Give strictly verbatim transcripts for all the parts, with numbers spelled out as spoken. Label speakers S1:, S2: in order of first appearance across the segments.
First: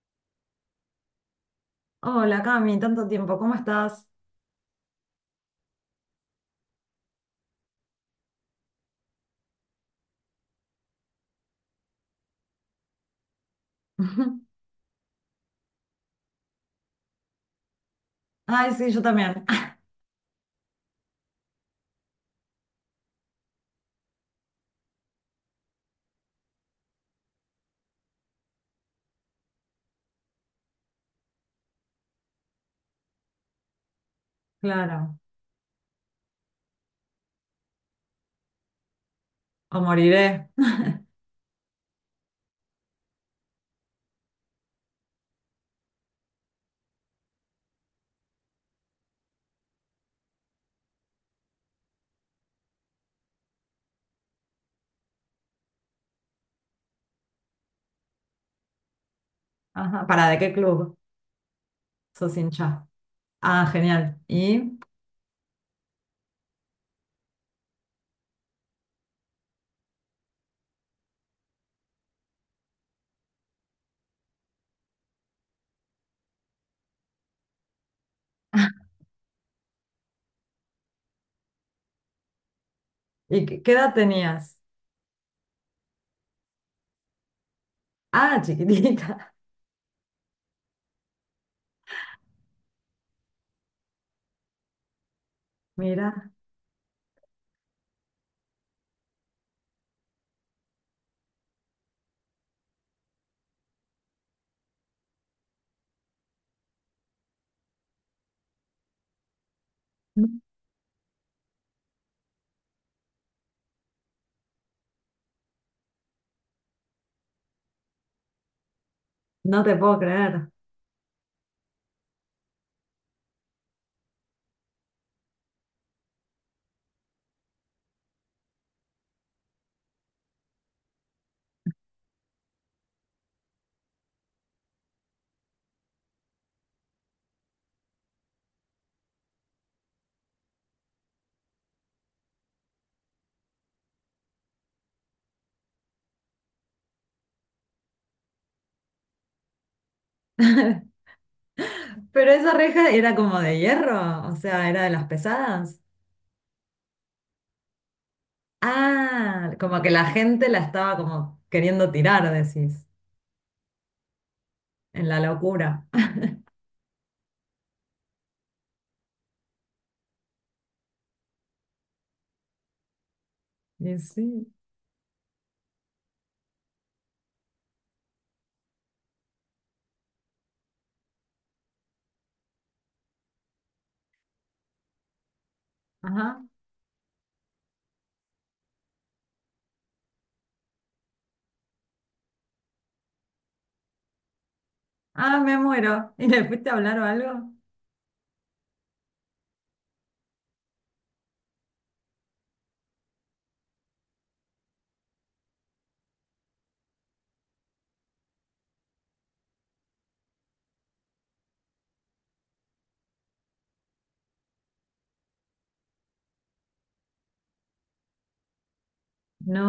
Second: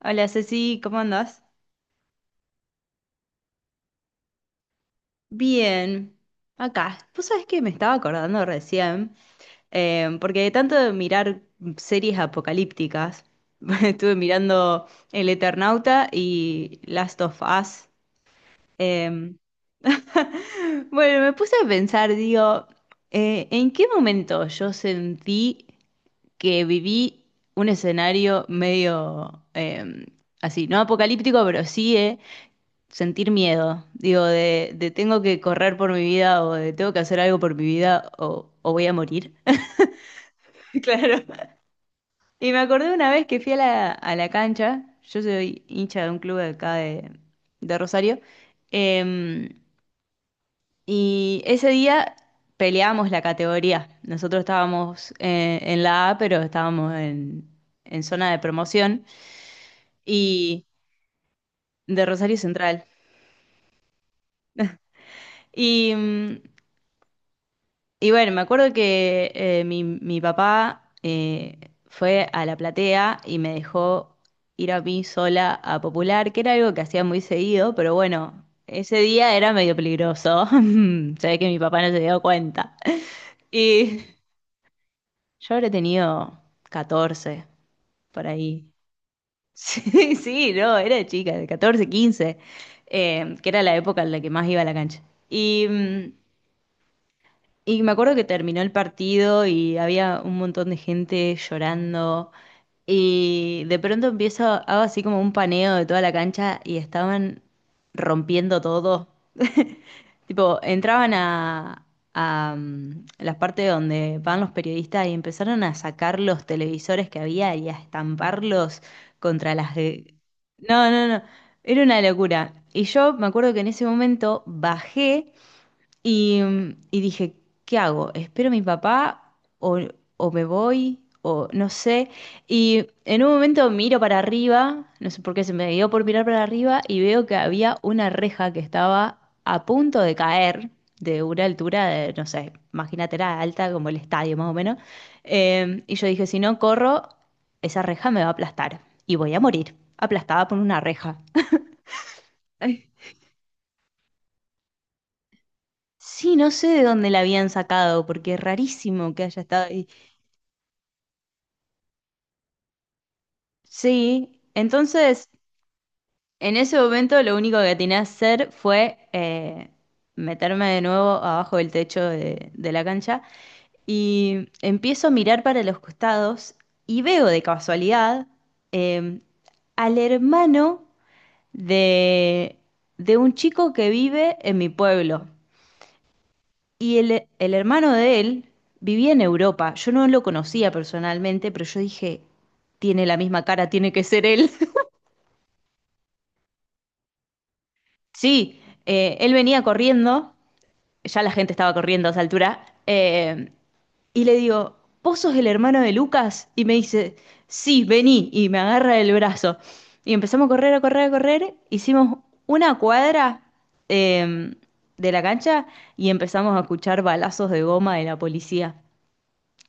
S1: Hola Ceci, ¿cómo andás?
S2: Hola, Cami, tanto tiempo, ¿cómo estás?
S1: Bien, acá. Vos sabés que me estaba acordando recién, eh, porque de tanto de mirar series apocalípticas, estuve mirando El Eternauta y Last of Us.
S2: Ay, sí, yo
S1: em,
S2: también.
S1: Bueno, me puse a pensar, digo, eh, ¿en qué momento yo sentí que viví un escenario medio eh, así, no apocalíptico, pero sí, eh, sentir miedo, digo, de, de
S2: Claro,
S1: tengo que correr por mi vida o de tengo que hacer algo por mi vida o, o voy a morir.
S2: o moriré.
S1: Claro. Y me acordé una vez que fui a la, a la cancha. Yo soy hincha de un club de acá de, de Rosario, eh, y ese día peleamos la categoría. Nosotros estábamos eh, en la A, pero estábamos en, en zona de promoción
S2: Ajá, ¿para de qué
S1: y
S2: club
S1: de Rosario
S2: sos
S1: Central.
S2: hincha? Ah, genial. ¿Y,
S1: Y mm, Y bueno, me acuerdo que eh, mi, mi papá eh, fue a la platea y me dejó ir a mí sola a Popular, que era algo que hacía muy seguido, pero bueno, ese día era medio peligroso. Se ve que mi papá no se dio cuenta.
S2: y qué qué edad
S1: Y
S2: tenías?
S1: yo habré tenido catorce por
S2: Ah,
S1: ahí.
S2: chiquitita.
S1: Sí, sí, no, era chica, de catorce, quince, eh, que era la época en la que más iba a la cancha. Y mm,
S2: Mira,
S1: Y me acuerdo que terminó el partido y había un montón de gente llorando. Y de pronto empiezo, hago así como un paneo de toda la cancha y estaban rompiendo todo. Tipo, entraban a, a mm, las partes donde van los periodistas y empezaron a sacar los televisores que había y a estamparlos contra
S2: no
S1: las...
S2: te puedo
S1: gr-
S2: creer.
S1: No, no, no, era una locura. Y yo me acuerdo que en ese momento bajé y, y dije, ¿qué hago? ¿Espero a mi papá o, o me voy? O no sé. Y en un momento miro para arriba, no sé por qué se me dio por mirar para arriba y veo que había una reja que estaba a punto de caer de una altura de, no sé, imagínate, era alta como el estadio más o menos. Eh, y yo dije, si no corro, esa reja me va a aplastar y voy a morir, aplastada por una reja.
S2: Pero esa reja era como de hierro, o sea, era de las pesadas.
S1: Sí, no sé de dónde la habían sacado, porque es rarísimo que haya
S2: Ah,
S1: estado
S2: como
S1: ahí.
S2: que la gente la estaba como queriendo tirar, decís,
S1: Sí,
S2: en la
S1: entonces
S2: locura.
S1: en ese momento lo único que tenía que hacer fue eh, meterme de nuevo abajo del techo de, de la cancha
S2: Y sí,
S1: y empiezo a mirar para los costados y veo de casualidad eh, al hermano de, de un chico que vive en mi pueblo.
S2: ajá.
S1: Y el, el hermano de él vivía en Europa. Yo no lo conocía personalmente, pero yo dije, tiene la misma cara, tiene que ser él.
S2: Ah, me muero. ¿Y le fuiste a hablar o algo?
S1: Sí, eh, él venía corriendo, ya la gente estaba corriendo a esa altura, eh, y le digo, ¿vos sos el hermano de Lucas? Y me dice, sí, vení, y me agarra el brazo. Y empezamos a correr, a correr, a correr, hicimos una cuadra eh, de la cancha y empezamos a escuchar balazos de goma de la policía.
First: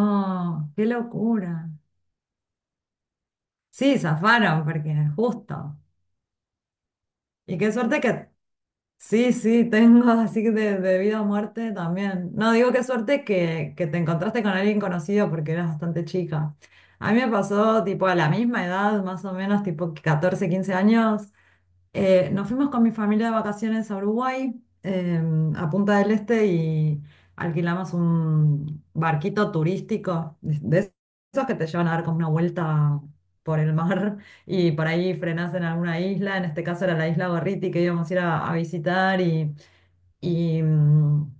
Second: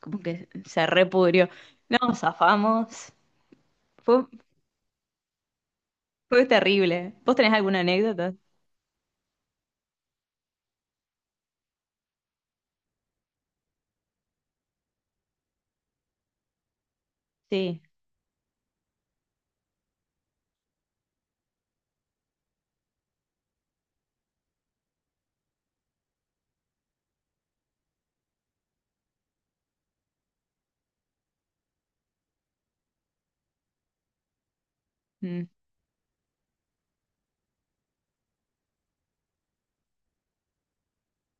S1: Como que se
S2: qué
S1: repudrió.
S2: locura.
S1: No, zafamos.
S2: Sí,
S1: Fue,
S2: zafaron porque justo.
S1: fue terrible. ¿Vos tenés
S2: Y qué
S1: alguna
S2: suerte que...
S1: anécdota?
S2: Sí, sí, tengo así de, de vida o muerte también. No, digo qué suerte que, que te encontraste con alguien conocido porque eras bastante chica. A mí me
S1: Sí.
S2: pasó tipo a la misma edad, más o menos, tipo catorce quince años. Eh, nos fuimos con mi familia de vacaciones a Uruguay, eh, a Punta del Este, y alquilamos un barquito turístico, de de esos que te llevan a dar como una vuelta por el mar y por ahí
S1: Mm.
S2: frenás en alguna isla, en este caso era la isla Gorriti que íbamos a ir a, a visitar y, y, mm,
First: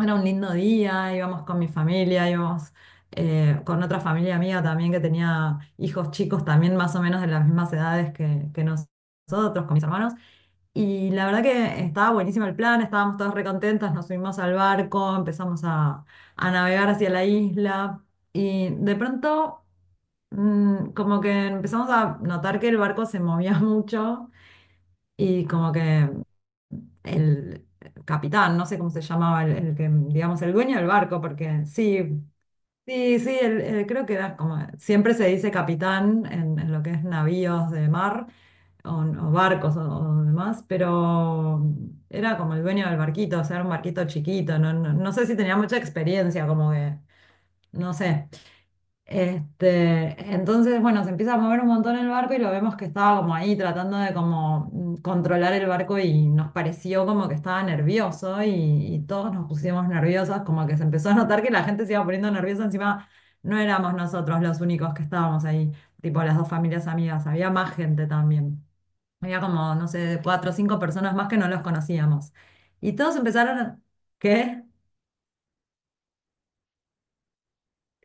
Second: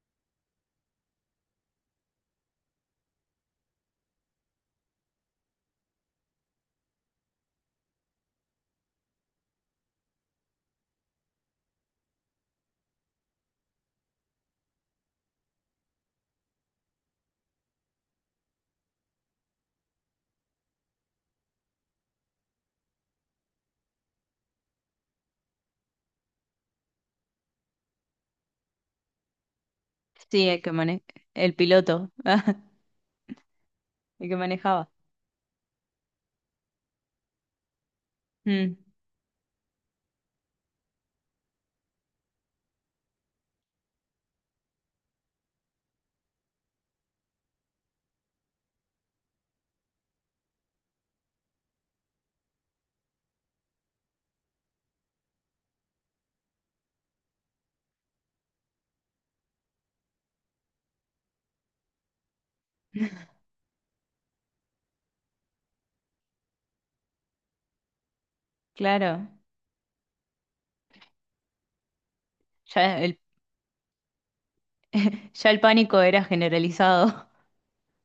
S2: era un lindo día, íbamos con mi familia, íbamos eh, con otra familia mía también que tenía hijos chicos también más o menos de las mismas edades que, que nosotros, con mis hermanos. Y la verdad que estaba buenísimo el plan, estábamos todos recontentos, nos subimos al barco, empezamos a, a navegar hacia la isla y de pronto mm, como que empezamos a notar que el barco se movía mucho y como que el capitán, no sé cómo se llamaba, el, el que, digamos,
S1: Sí,
S2: el
S1: el que
S2: dueño del
S1: mane
S2: barco,
S1: el
S2: porque
S1: piloto,
S2: sí, sí, sí, el- el- creo que
S1: el
S2: era
S1: que
S2: como,
S1: manejaba.
S2: siempre se dice capitán en, en lo que es navíos de mar
S1: Mm.
S2: o, o barcos o, o demás, pero era como el dueño del barquito, o sea, era un barquito chiquito, no, no, no sé si tenía mucha experiencia, como que, no sé. Este, entonces, bueno, se empieza a mover un montón el barco y lo vemos que estaba como ahí tratando de como mm, controlar el barco y nos pareció como que estaba nervioso y, y todos nos pusimos nerviosos, como que se empezó a notar que la gente se iba poniendo nerviosa, encima no éramos nosotros los únicos que estábamos ahí, tipo las dos familias amigas, había más gente también.
S1: Claro.
S2: Había como, no sé, cuatro o cinco personas más que no los conocíamos. Y
S1: Ya
S2: todos
S1: el,
S2: empezaron a... ¿Qué?
S1: ya el pánico era generalizado.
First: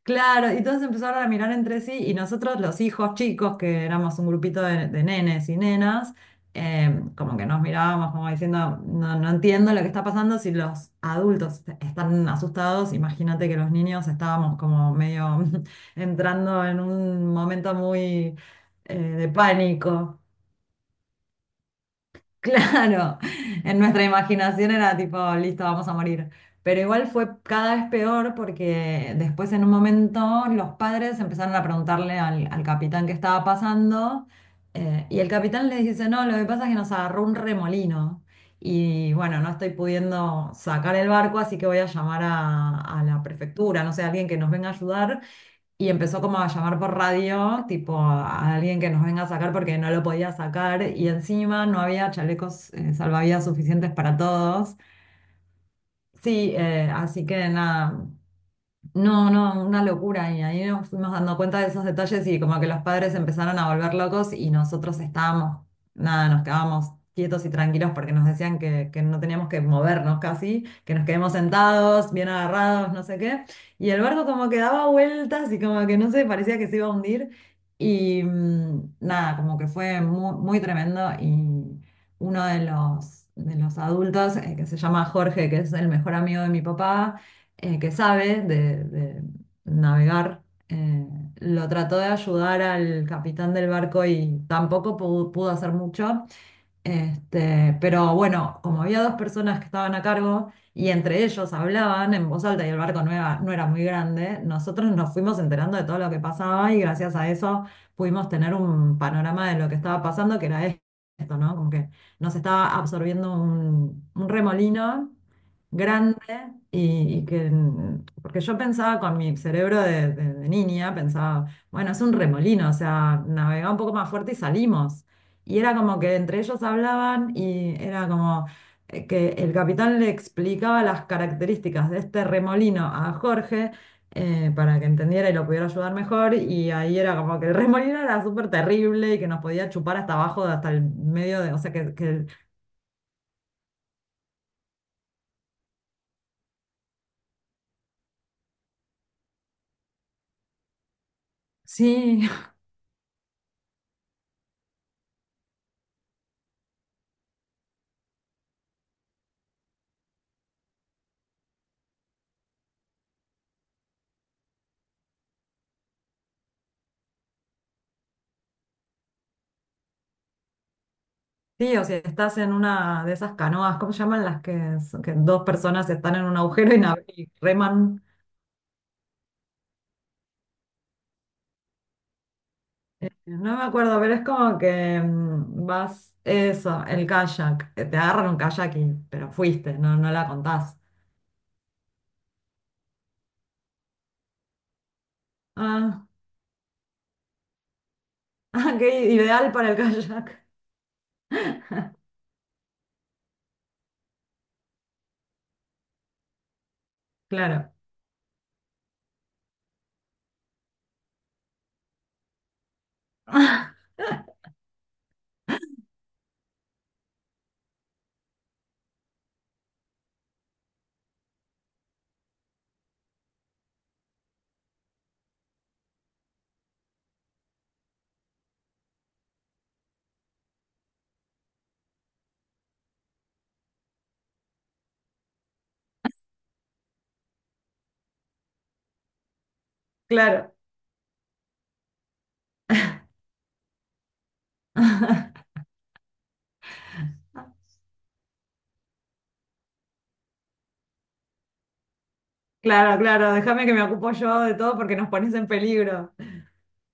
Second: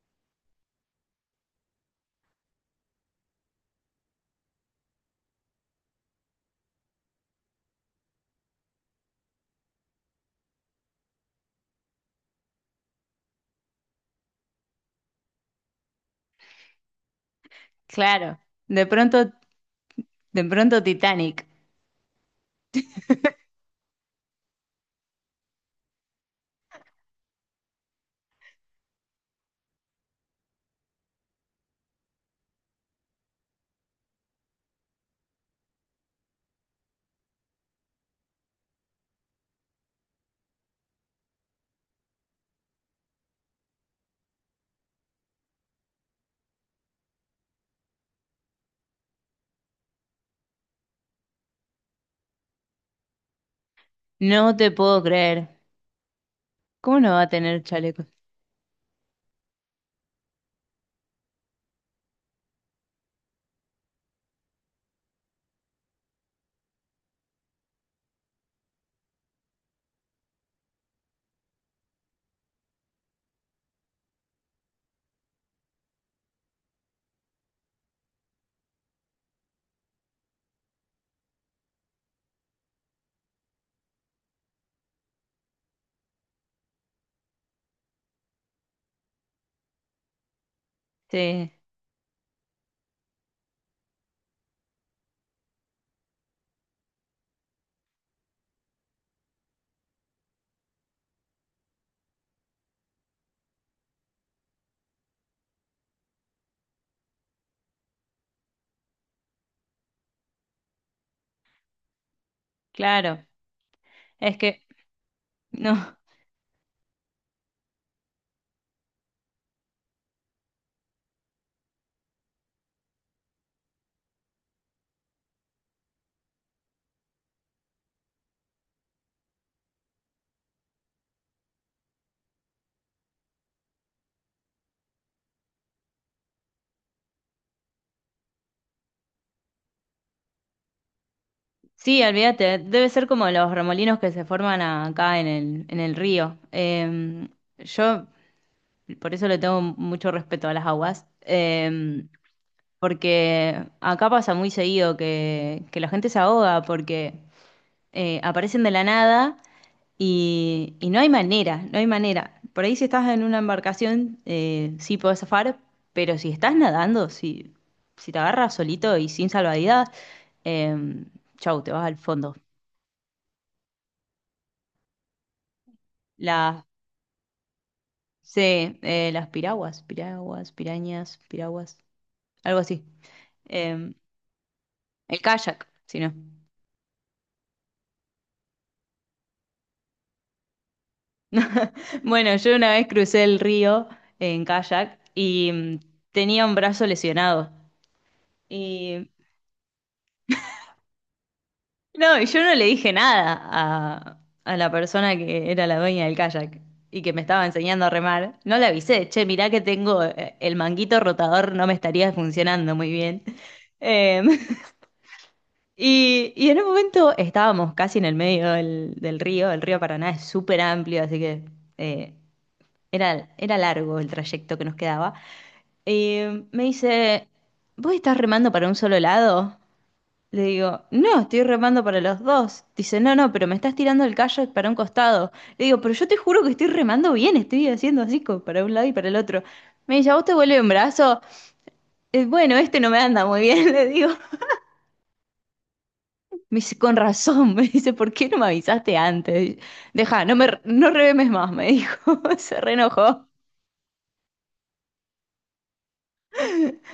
S2: Claro, y todos empezaron a mirar entre sí y nosotros los hijos chicos, que éramos un grupito de, de nenes y nenas, eh, como que nos mirábamos como diciendo, no, no entiendo lo que está pasando si los adultos están asustados, imagínate que los niños estábamos como medio entrando en un momento muy
S1: Claro. De
S2: eh, de
S1: pronto,
S2: pánico.
S1: de pronto Titanic.
S2: Claro, en nuestra imaginación era tipo, listo, vamos a morir. Pero igual fue cada vez peor porque después en un momento los padres empezaron a preguntarle al, al capitán qué estaba pasando eh, y el capitán les dice, no, lo que pasa es que nos agarró un remolino y bueno, no estoy pudiendo sacar el barco, así que voy a llamar a, a la prefectura, no sé, alguien que nos venga a ayudar y empezó como a llamar por radio, tipo a, alguien que nos venga a sacar porque no lo podía sacar y encima no había chalecos eh, salvavidas suficientes para
S1: No te
S2: todos.
S1: puedo creer.
S2: Sí, eh,
S1: ¿Cómo no va
S2: así
S1: a
S2: que
S1: tener chaleco?
S2: nada, no, no, una locura. Y ahí nos fuimos dando cuenta de esos detalles y como que los padres empezaron a volver locos y nosotros estábamos, nada, nos quedábamos quietos y tranquilos porque nos decían que, que no teníamos que movernos casi, que nos quedemos sentados, bien agarrados, no sé qué. Y el barco como que daba vueltas y como que no sé, parecía que se iba a hundir. Y mm, nada, como que fue muy, muy tremendo y uno de los, de los adultos, eh, que se llama Jorge, que es el mejor amigo de mi papá eh, que sabe de, de navegar, eh,
S1: Sí,
S2: lo trató de ayudar al capitán del barco y tampoco pudo, pudo hacer mucho. Este, pero bueno, como había dos personas que estaban a cargo y entre ellos hablaban en voz alta y el barco no era, no era muy grande, nosotros nos fuimos enterando de todo lo que pasaba y gracias a eso pudimos tener un panorama de lo que estaba pasando, que era esto, ¿no? Como que nos estaba
S1: claro.
S2: absorbiendo un, un
S1: Es que
S2: remolino
S1: no.
S2: grande y, y que, mm, porque yo pensaba con mi cerebro de, de- de niña, pensaba, bueno, es un remolino, o sea, navegá un poco más fuerte y salimos. Y era como que entre ellos hablaban y era como eh, que el capitán le explicaba las características de este remolino a Jorge. Eh, para que entendiera y lo pudiera ayudar mejor, y ahí era como que el remolino era súper terrible y que nos podía chupar hasta abajo, hasta el medio de, o sea, que,
S1: Sí,
S2: que-
S1: olvídate, debe ser como los remolinos que se forman acá en el, en el río. Eh, yo por eso le tengo mucho respeto a las aguas, eh,
S2: sí,
S1: porque acá pasa muy seguido que, que la gente se ahoga porque eh, aparecen de la nada y, y no hay manera, no hay manera. Por ahí si estás en una embarcación, eh, sí podés zafar, pero si estás nadando, si, si te agarras solito y sin salvavidas, eh, chau, te
S2: sí, o
S1: vas
S2: si
S1: al fondo.
S2: estás en una de esas canoas, ¿cómo se llaman las que, son- que dos personas están en un
S1: Las,
S2: agujero y, nav- y reman?
S1: sí, eh, las piraguas, piraguas, pirañas, piraguas, algo así.
S2: Eh, No me
S1: Em,
S2: acuerdo, pero es como que
S1: el
S2: mm,
S1: kayak, si no.
S2: vas, eso, el kayak, eh, te agarran un kayak y, pero fuiste, no, no la contás.
S1: Bueno, yo una vez crucé el río en kayak y mm,
S2: Ah,
S1: tenía un brazo lesionado.
S2: ah,
S1: Y
S2: qué ideal para el kayak.
S1: no, y yo no le dije nada a, a la persona que era la dueña del kayak y que me estaba
S2: Claro,
S1: enseñando a remar. No le avisé, che, mirá que tengo eh, el manguito rotador, no me estaría funcionando muy bien. Em, Y, y en un momento estábamos casi en el medio del, del río. El río Paraná es súper amplio, así que eh, era, era largo el trayecto que nos quedaba. Y me dice, ¿vos estás remando para un solo lado? Le digo, no, estoy remando para los dos. Dice, no, no, pero me estás tirando el kayak para un costado. Le digo, pero yo te juro que estoy remando bien, estoy haciendo así como para un lado y para el otro. Me dice, ¿a vos te
S2: claro.
S1: vuelve un brazo? Eh, bueno, este no me anda muy bien, le digo. Me dice, con razón, me dice, ¿por qué no me avisaste antes? Deja, no me, no revemes más, me dijo, se
S2: Claro,
S1: reenojó.
S2: claro, déjame que me ocupo yo de todo porque nos pones en peligro.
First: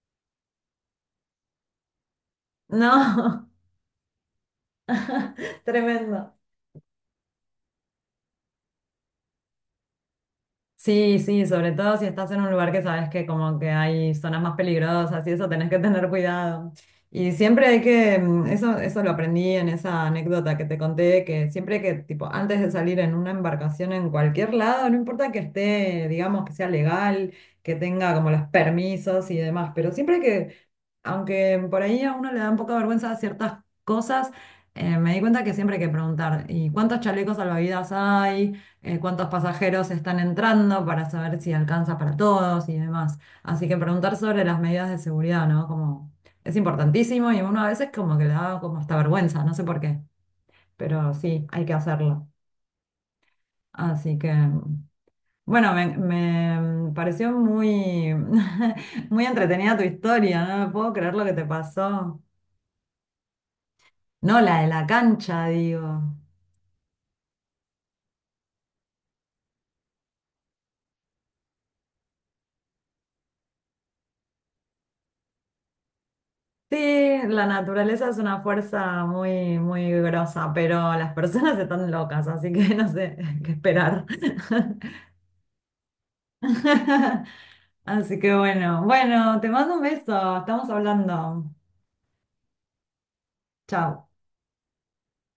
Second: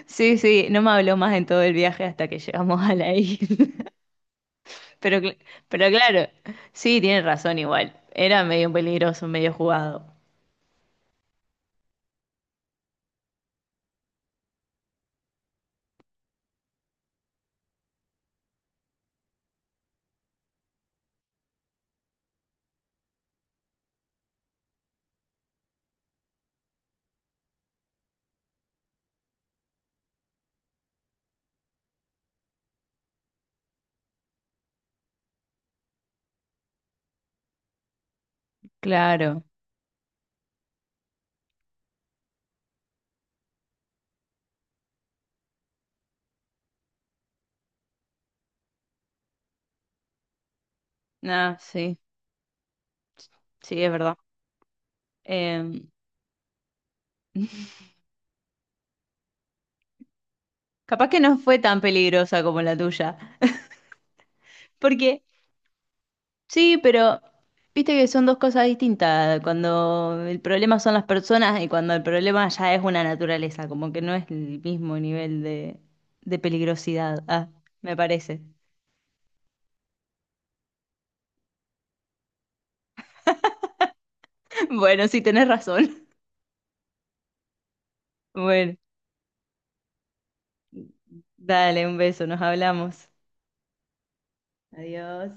S1: Sí, sí, no me habló más en todo el viaje hasta que llegamos a la
S2: No,
S1: isla. Pero, cl- pero claro,
S2: tremendo.
S1: sí, tiene razón igual. Era medio peligroso, medio jugado.
S2: Sí, sí, sobre todo si estás en un lugar que sabes que como que hay zonas más peligrosas y eso tenés que tener cuidado. Y siempre hay que, mm, eso, eso lo aprendí en esa anécdota que te conté, que siempre que, tipo, antes de salir en una embarcación en cualquier lado, no importa que esté, digamos, que sea legal, que tenga como los permisos y demás, pero siempre que aunque por ahí a uno le da un poco de vergüenza ciertas cosas, eh, me di cuenta que siempre hay que preguntar, ¿y cuántos chalecos salvavidas hay? Eh, ¿cuántos
S1: Claro.
S2: pasajeros están entrando para saber si alcanza para todos y demás? Así que preguntar sobre las medidas de seguridad, ¿no? Como es importantísimo y uno a veces como que le da como hasta vergüenza, no sé por qué, pero sí,
S1: Ah,
S2: hay que
S1: sí,
S2: hacerlo.
S1: sí, es verdad.
S2: Así que, bueno,
S1: Eh,
S2: me, me pareció muy, muy entretenida tu historia, no me puedo
S1: capaz
S2: creer
S1: que
S2: lo que
S1: no
S2: te
S1: fue tan
S2: pasó.
S1: peligrosa como la tuya,
S2: No, la de la
S1: porque
S2: cancha, digo.
S1: sí, pero viste que son dos cosas distintas. Cuando el problema son las personas y cuando el problema ya es una naturaleza, como que no es el mismo nivel de, de
S2: Sí,
S1: peligrosidad.
S2: la
S1: Ah, me
S2: naturaleza es
S1: parece.
S2: una fuerza muy, muy grosa, pero las personas están locas, así que no sé qué esperar.
S1: Bueno, sí, tenés razón.
S2: Así que
S1: Bueno,
S2: bueno, bueno, te mando un beso, estamos hablando.
S1: dale un beso, nos hablamos.
S2: Chao.
S1: Adiós.